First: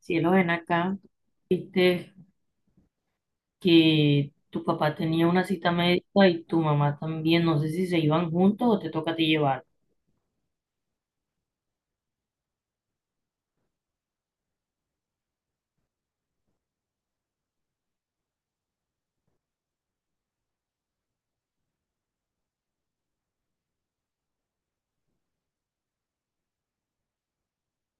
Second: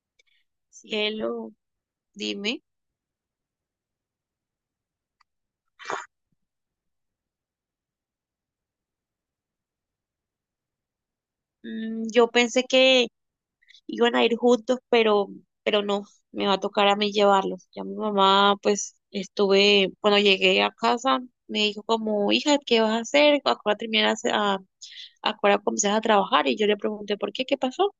Cielo, ven acá. Cielo, Viste dime. que tu papá tenía una cita médica y tu mamá también. No sé si se iban juntos o te toca a ti llevar. Yo pensé que iban a ir juntos, pero no, me va a tocar a mí llevarlos. Ya mi mamá, pues, estuve, cuando llegué a casa, me dijo como, hija, ¿qué vas a hacer? Ahora comienzas a trabajar? Y yo le pregunté, ¿por qué? ¿Qué pasó?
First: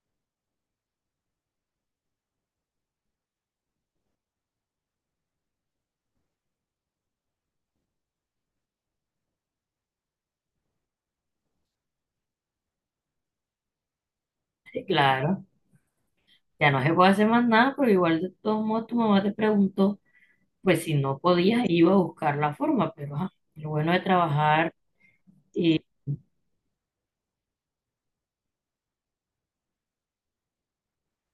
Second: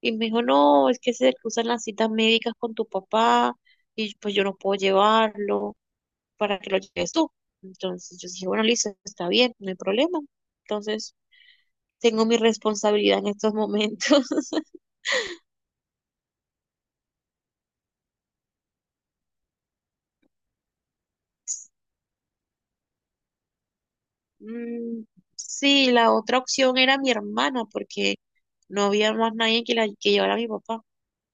Y me dijo, no, es que se cruzan las citas médicas con tu papá y pues yo no puedo llevarlo para que lo lleves tú. Entonces yo dije, bueno, listo, está bien, no hay problema. Entonces tengo mi responsabilidad en estos momentos. Sí, claro. Ya no se puede hacer más nada, pero igual de todos modos tu mamá te preguntó, pues si no podías, iba a buscar la forma. Pero ajá, lo bueno de trabajar, Mm. y Sí, la otra opción era mi hermana, porque no había más nadie que llevara a mi papá.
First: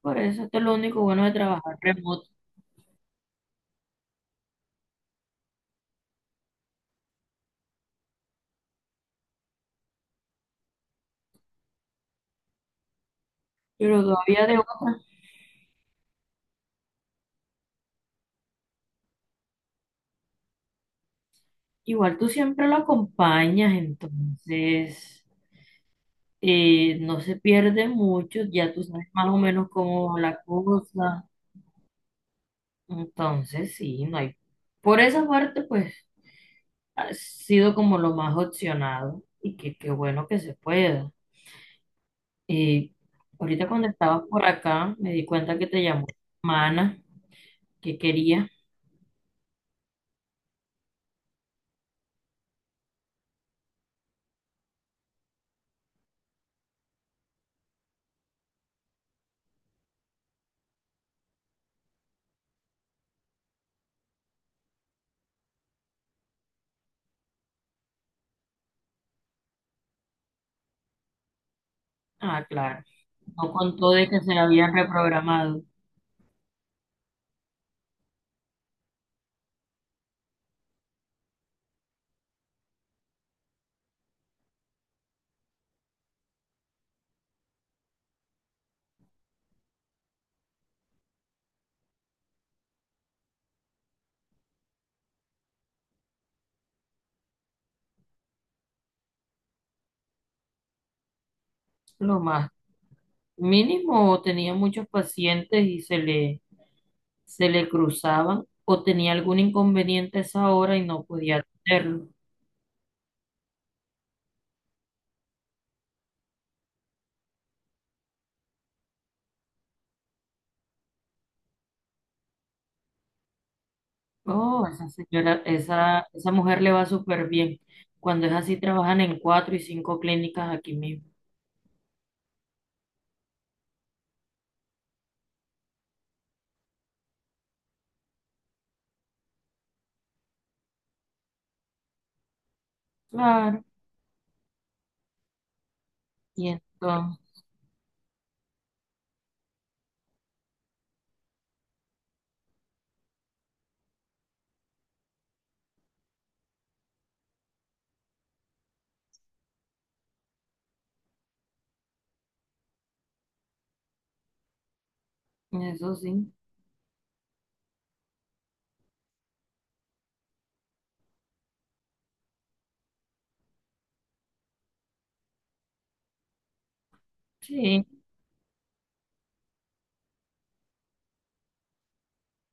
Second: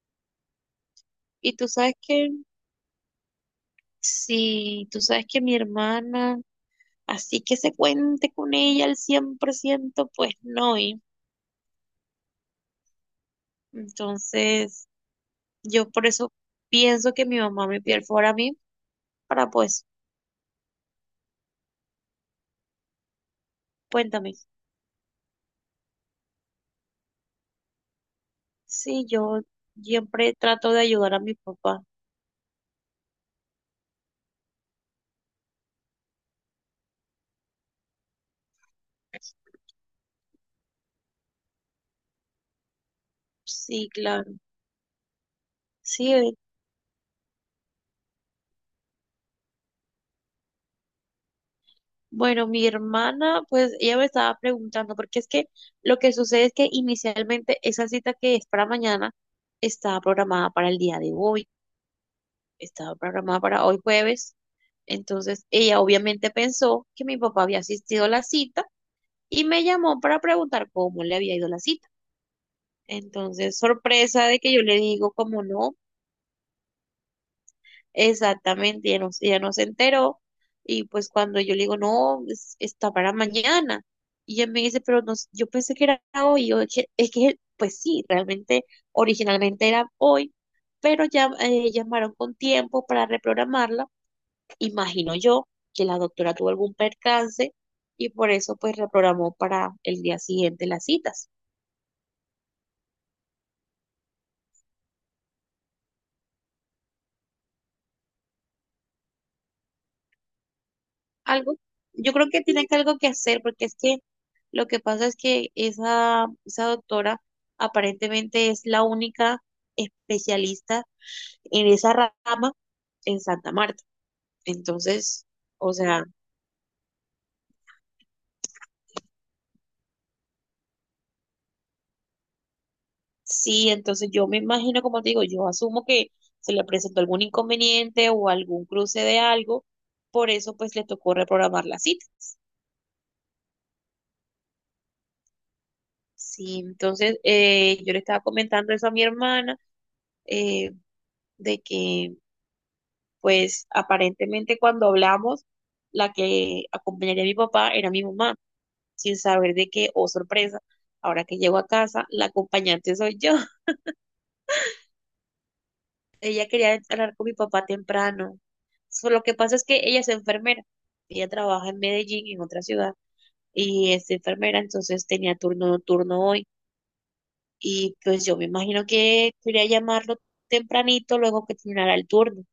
por eso esto es lo único bueno de Y tú trabajar sabes que, remoto. sí, tú sabes que mi hermana, así que se cuente con ella al 100% pues no. Y Pero todavía de entonces, otra, yo por eso pienso que mi mamá me perfora a mí, para pues, Igual tú siempre lo acompañas, cuéntame. entonces no se pierde mucho, ya tú Sí, sabes más o yo menos cómo va siempre la trato de ayudar a cosa. mi papá. Entonces, sí, no hay. Por esa parte, pues, ha sido como lo más opcionado y que qué bueno que se pueda. Eh, Ahorita cuando Sí, estabas claro. por acá, me di cuenta que te llamó Sí, Mana, que quería. bueno, mi hermana, pues ella me estaba preguntando, porque es que lo que sucede es que inicialmente esa cita que es para mañana estaba programada para el día de hoy, estaba programada para hoy jueves. Entonces ella obviamente pensó que mi papá había asistido a la cita y me llamó para preguntar cómo le había ido la cita. Ah, claro. No Entonces, contó de que sorpresa se de la que yo le habían digo, como reprogramado. no. Exactamente, ella no se enteró y pues cuando yo le digo, no, está para mañana, y ella me dice, pero no, yo pensé que era hoy, y yo, "Es que, pues sí, realmente originalmente era hoy, pero ya llamaron con tiempo para reprogramarla, imagino yo que la doctora tuvo algún percance y por eso pues reprogramó para el día siguiente las citas. Lo más mínimo, tenía muchos pacientes y se le cruzaban o tenía algún inconveniente a esa hora y no podía Algo, atenderlo. yo creo que tiene que algo que hacer, porque es que lo que pasa es que esa doctora aparentemente es la única especialista en esa rama en Santa Marta. Oh, esa Entonces, señora, o sea, esa mujer le va súper bien. Cuando es así, trabajan en cuatro y cinco clínicas aquí mismo. sí, entonces yo me imagino, como te digo, yo asumo que se le presentó algún inconveniente o algún cruce de algo, por eso pues le tocó reprogramar la cita. Claro, y Sí, entonces entonces, yo le estaba comentando eso a mi hermana, eh, de que pues aparentemente cuando hablamos, la que acompañaría a mi papá era mi mamá, sin saber de que, oh sorpresa, ahora que llego a casa, la acompañante soy yo. eso sí, Ella quería hablar con mi papá temprano. So, lo que pasa es que ella es enfermera, ella trabaja en Medellín, en otra ciudad, y es enfermera, entonces tenía turno nocturno hoy. sí. Y pues yo me imagino que quería llamarlo tempranito luego que terminara el turno.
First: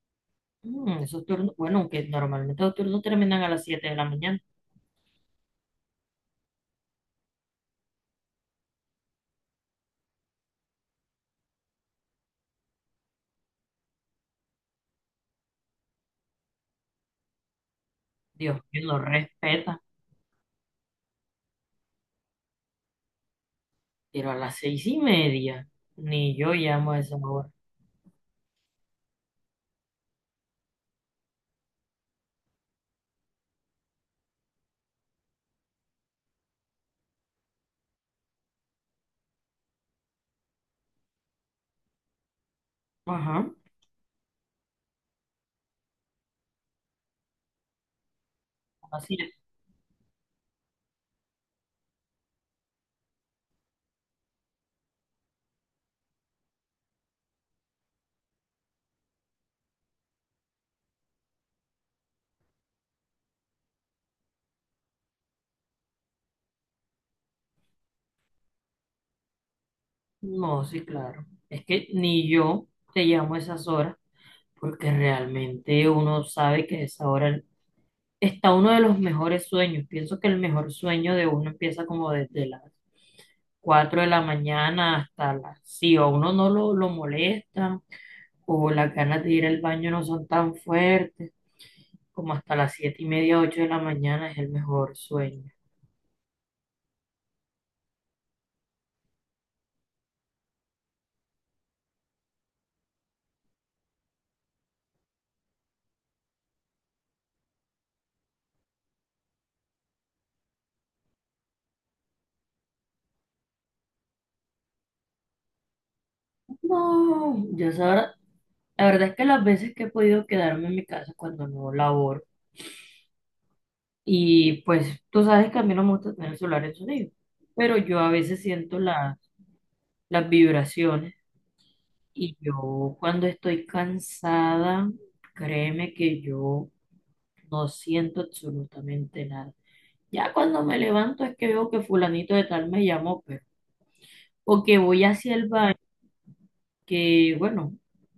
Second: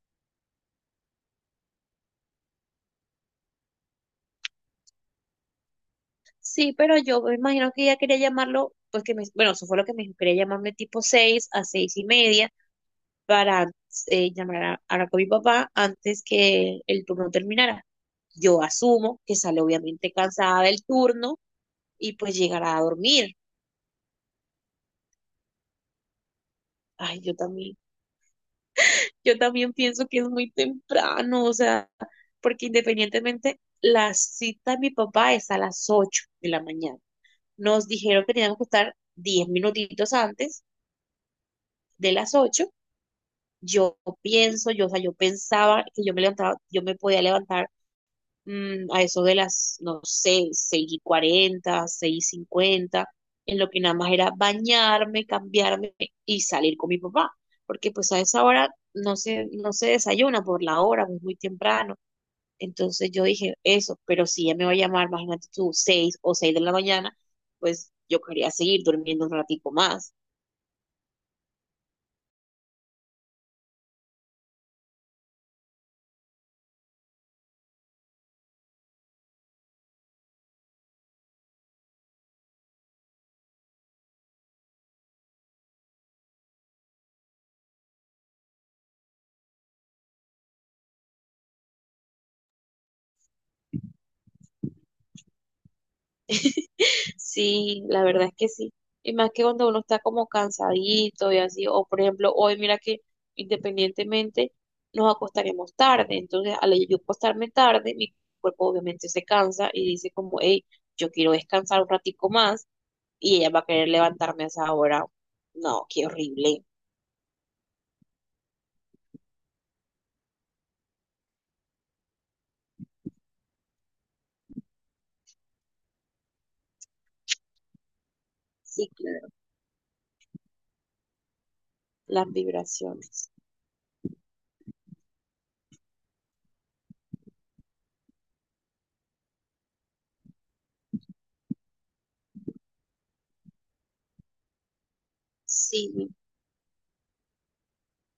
Mm, esos turnos, bueno, aunque normalmente los turnos terminan a las 7 de la mañana. Sí, pero yo me imagino que ella quería llamarlo, pues que me, bueno, eso fue lo que me dijo, quería llamarme tipo 6 a 6:30 para llamar a, hablar con mi papá antes que el turno terminara. Yo Dios mío, no asumo que sale respeta, obviamente cansada del turno y pues llegará a dormir. pero a las 6 y media, ni yo llamo a esa Ay, hora. Yo también pienso que es muy temprano, o sea, porque independientemente la cita de mi papá es a las 8 de la mañana. Nos dijeron que teníamos que estar 10 minutitos antes de las 8. Ajá, Yo pienso, yo, o sea, yo pensaba que yo me levantaba, yo me podía levantar mm, a así. eso de las, no sé, seis y 40, 6:50, en lo que nada más era bañarme, cambiarme y salir con mi papá, porque pues a esa hora no se, no se desayuna por la hora, es muy temprano. Entonces yo dije eso, pero si ella me va a llamar, imagínate tú, 6 o 6 de la mañana, pues yo quería seguir durmiendo un ratico más. No, sí, claro. Es que ni yo te llamo a esas horas porque realmente uno sabe que a esa hora está uno de los mejores sueños. Pienso que el mejor sueño de uno empieza como desde las 4 de la mañana hasta las... Si a uno no lo molesta o las ganas de ir al baño no son tan fuertes, como hasta las 7 y media, 8 de la mañana es el mejor sueño. Sí, la verdad es que sí. Y más que cuando uno está como cansadito y así, o por ejemplo, hoy mira que independientemente nos acostaremos tarde, entonces al yo acostarme tarde, mi cuerpo obviamente se cansa y dice como, hey, yo quiero descansar un ratico más y ella va a querer levantarme a esa hora. No, qué horrible. No, yo esa hora- La verdad es que las veces que he podido quedarme en mi casa cuando no laboro, y pues tú sabes que a mí no me gusta tener el celular en sonido, pero yo a veces siento Sí, claro, las vibraciones. las Y yo cuando vibraciones. estoy cansada, créeme que yo no siento absolutamente nada. Ya cuando me levanto es que veo que fulanito de tal me llamó, pero, o que voy hacia el baño, Sí, que bueno,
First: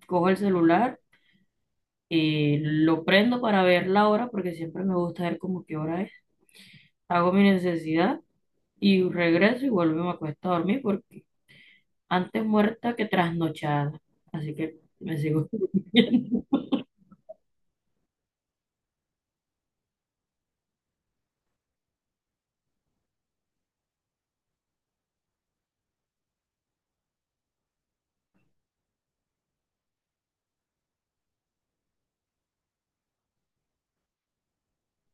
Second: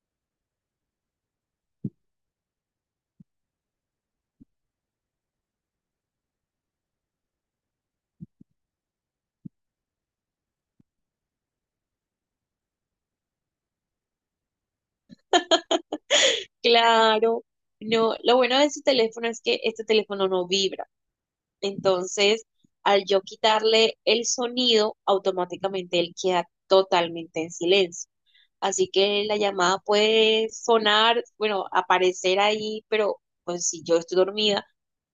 cojo el celular, lo prendo para ver la hora, porque siempre me gusta ver como qué hora es, hago mi necesidad y regreso y vuelvo y me acuesto a dormir porque antes muerta que trasnochada. Así que me sigo durmiendo. claro. No, lo bueno de este teléfono es que este teléfono no vibra. Entonces, al yo quitarle el sonido, automáticamente él queda totalmente en silencio. Así que la llamada puede sonar, bueno, aparecer ahí, pero pues si yo estoy dormida,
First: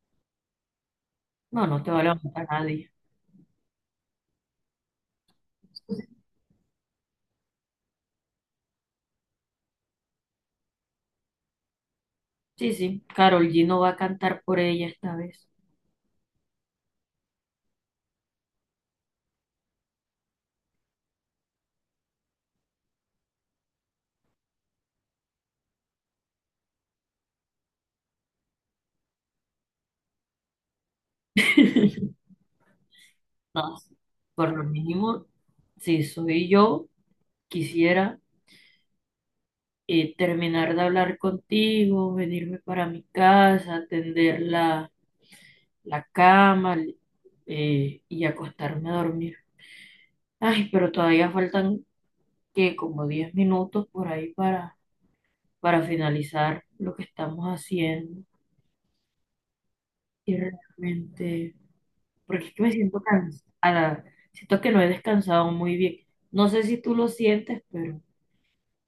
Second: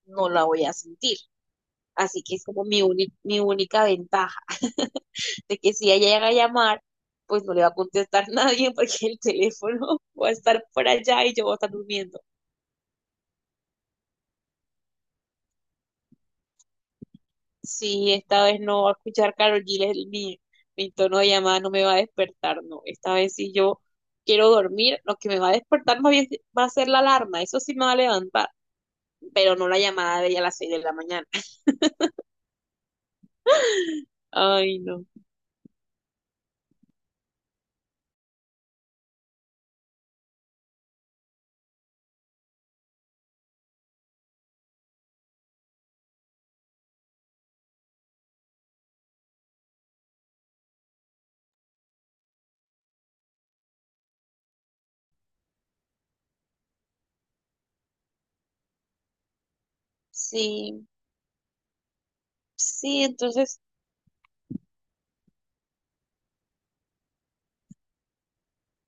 no la voy a sentir. No, no te va a Así que es levantar como mi, nadie. Mi única ventaja, de que si ella llega a llamar, pues no le va a contestar nadie porque el teléfono va a estar por allá y yo voy a estar durmiendo. Sí, sí. Karol G no va a cantar por ella esta vez. Sí, esta vez no va a escuchar Karol G. Mi tono de llamada no me va a despertar, no. Esta vez si yo quiero dormir, lo que me va a despertar más bien va a ser la alarma, eso sí me va a levantar, pero no la llamada de ella a las 6 de la mañana. No. Por lo Ay, no. mínimo, si soy yo, quisiera terminar de hablar contigo, venirme para mi casa, atender la cama y acostarme a dormir. Ay, pero todavía faltan que como 10 minutos por ahí para finalizar lo que estamos haciendo. Y Sí, realmente, porque es que me siento sí, entonces cansada, siento que no he descansado muy bien. No sé si tú lo sientes, pero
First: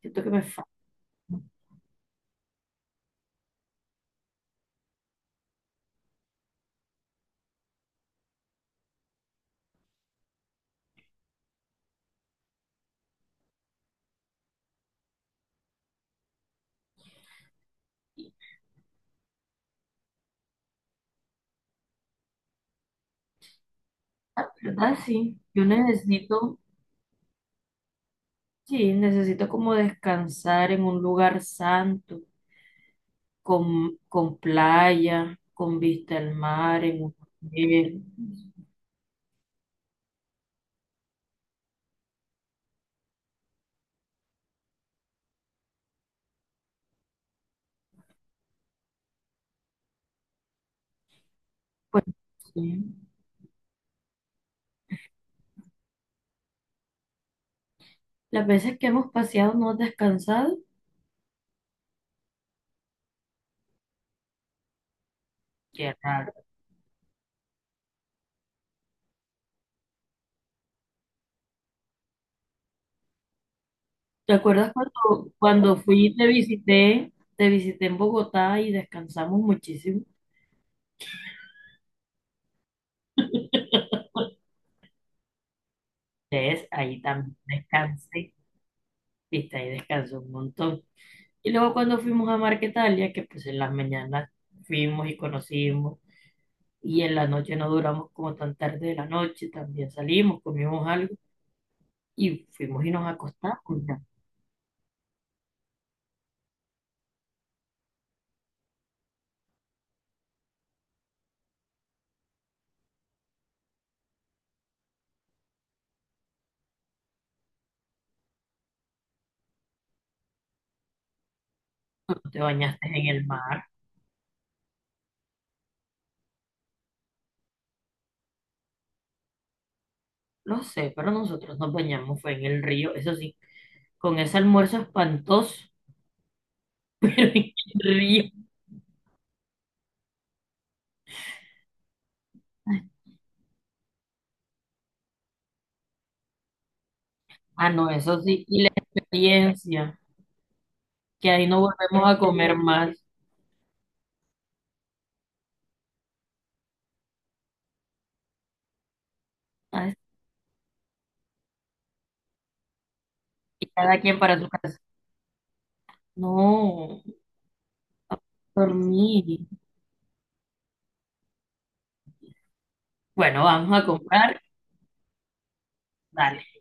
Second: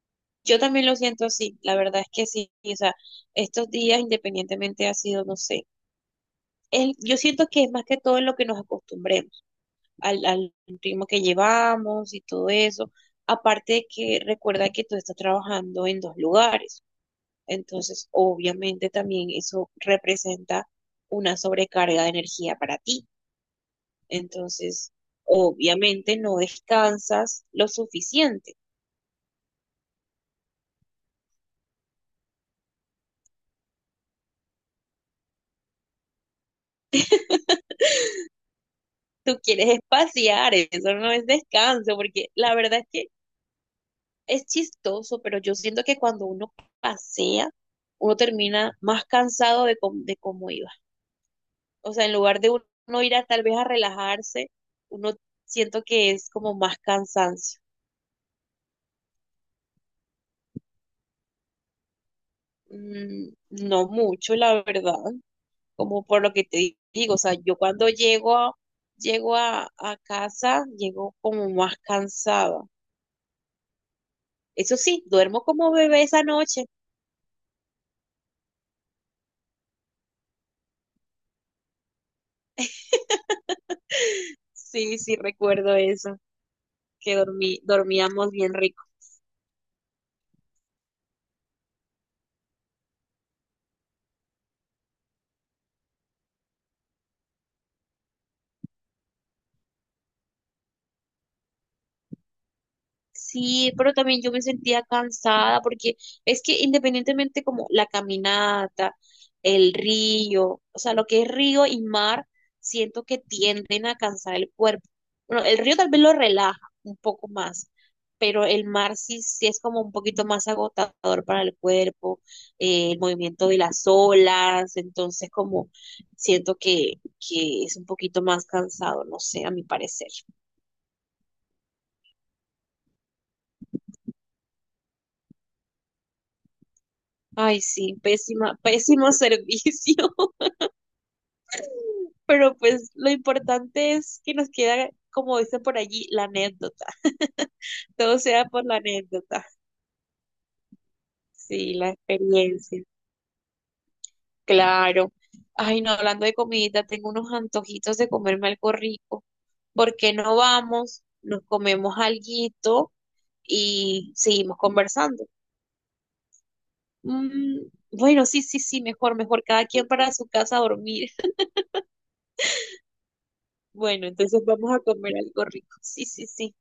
siento que me yo falta, también lo siento así, la verdad es que sí, o sea, estos días independientemente ha sido, no sé, yo siento que es más que todo en lo que nos acostumbremos. Al ritmo que llevamos y todo eso. Aparte de que recuerda que tú estás trabajando en dos lugares, entonces obviamente también eso representa una sobrecarga de energía para ti. Entonces, ¿verdad? Sí, yo obviamente no necesito, descansas lo suficiente. sí, necesito como descansar en un lugar santo, con playa, con vista al mar, en un hotel. Tú quieres espaciar, eso no es descanso, porque la verdad es que es chistoso, pero yo siento que cuando uno pasea, uno termina más cansado de, de cómo iba. O Pues sea, en lugar de sí, uno ir a tal vez a relajarse, uno siento que es como más cansancio. las veces que hemos paseado no has descansado, No mucho, la verdad, qué como por lo raro. que te digo, o sea, yo cuando llego a casa, llego como más cansada. ¿Te acuerdas Eso sí, cuando, duermo como cuando bebé fui y esa te noche. visité, te visité en Bogotá y descansamos muchísimo? Sí, sí, recuerdo eso, ¿Ves? Ahí que también dormí, dormíamos descansé, bien rico. viste, ahí descansé un montón. Y luego cuando fuimos a Marquetalia, que pues en las mañanas fuimos y conocimos, y en la noche no duramos como tan tarde de la noche, también salimos, comimos algo, y fuimos y nos acostamos. Sí, pero Ya. también yo me sentía cansada porque es que independientemente como la caminata, el río, o sea, lo que es río y mar, siento que tienden a cansar el cuerpo. Bueno, el río tal vez lo relaja un poco más, pero el mar sí, sí es como un poquito más agotador para el ¿Tú cuerpo, te bañaste el en el movimiento de mar? las olas, entonces como siento que es un poquito más cansado, no sé, a mi parecer. No sé, pero nosotros nos bañamos, fue en el río, eso sí, con ese almuerzo espantoso, pero en Ay, sí, el río. pésima, pésimo servicio, pero pues lo importante es que nos queda, como dice por allí, la anécdota. Ah, no, Todo eso sea sí, y por la la anécdota. experiencia, que ahí no Sí, la volvemos a comer experiencia. más. Claro. Ay, no, hablando de comidita, tengo unos antojitos de comerme algo rico. Ah, ¿Por qué no vamos? Nos comemos alguito y cada y quien para su seguimos casa. conversando. No, Mm, bueno, sí, sí, por sí, mejor, mejor mí. cada quien para su casa a dormir. Bueno, vamos a Bueno, comprar. entonces vamos a comer algo rico. Sí, sí, Dale. sí.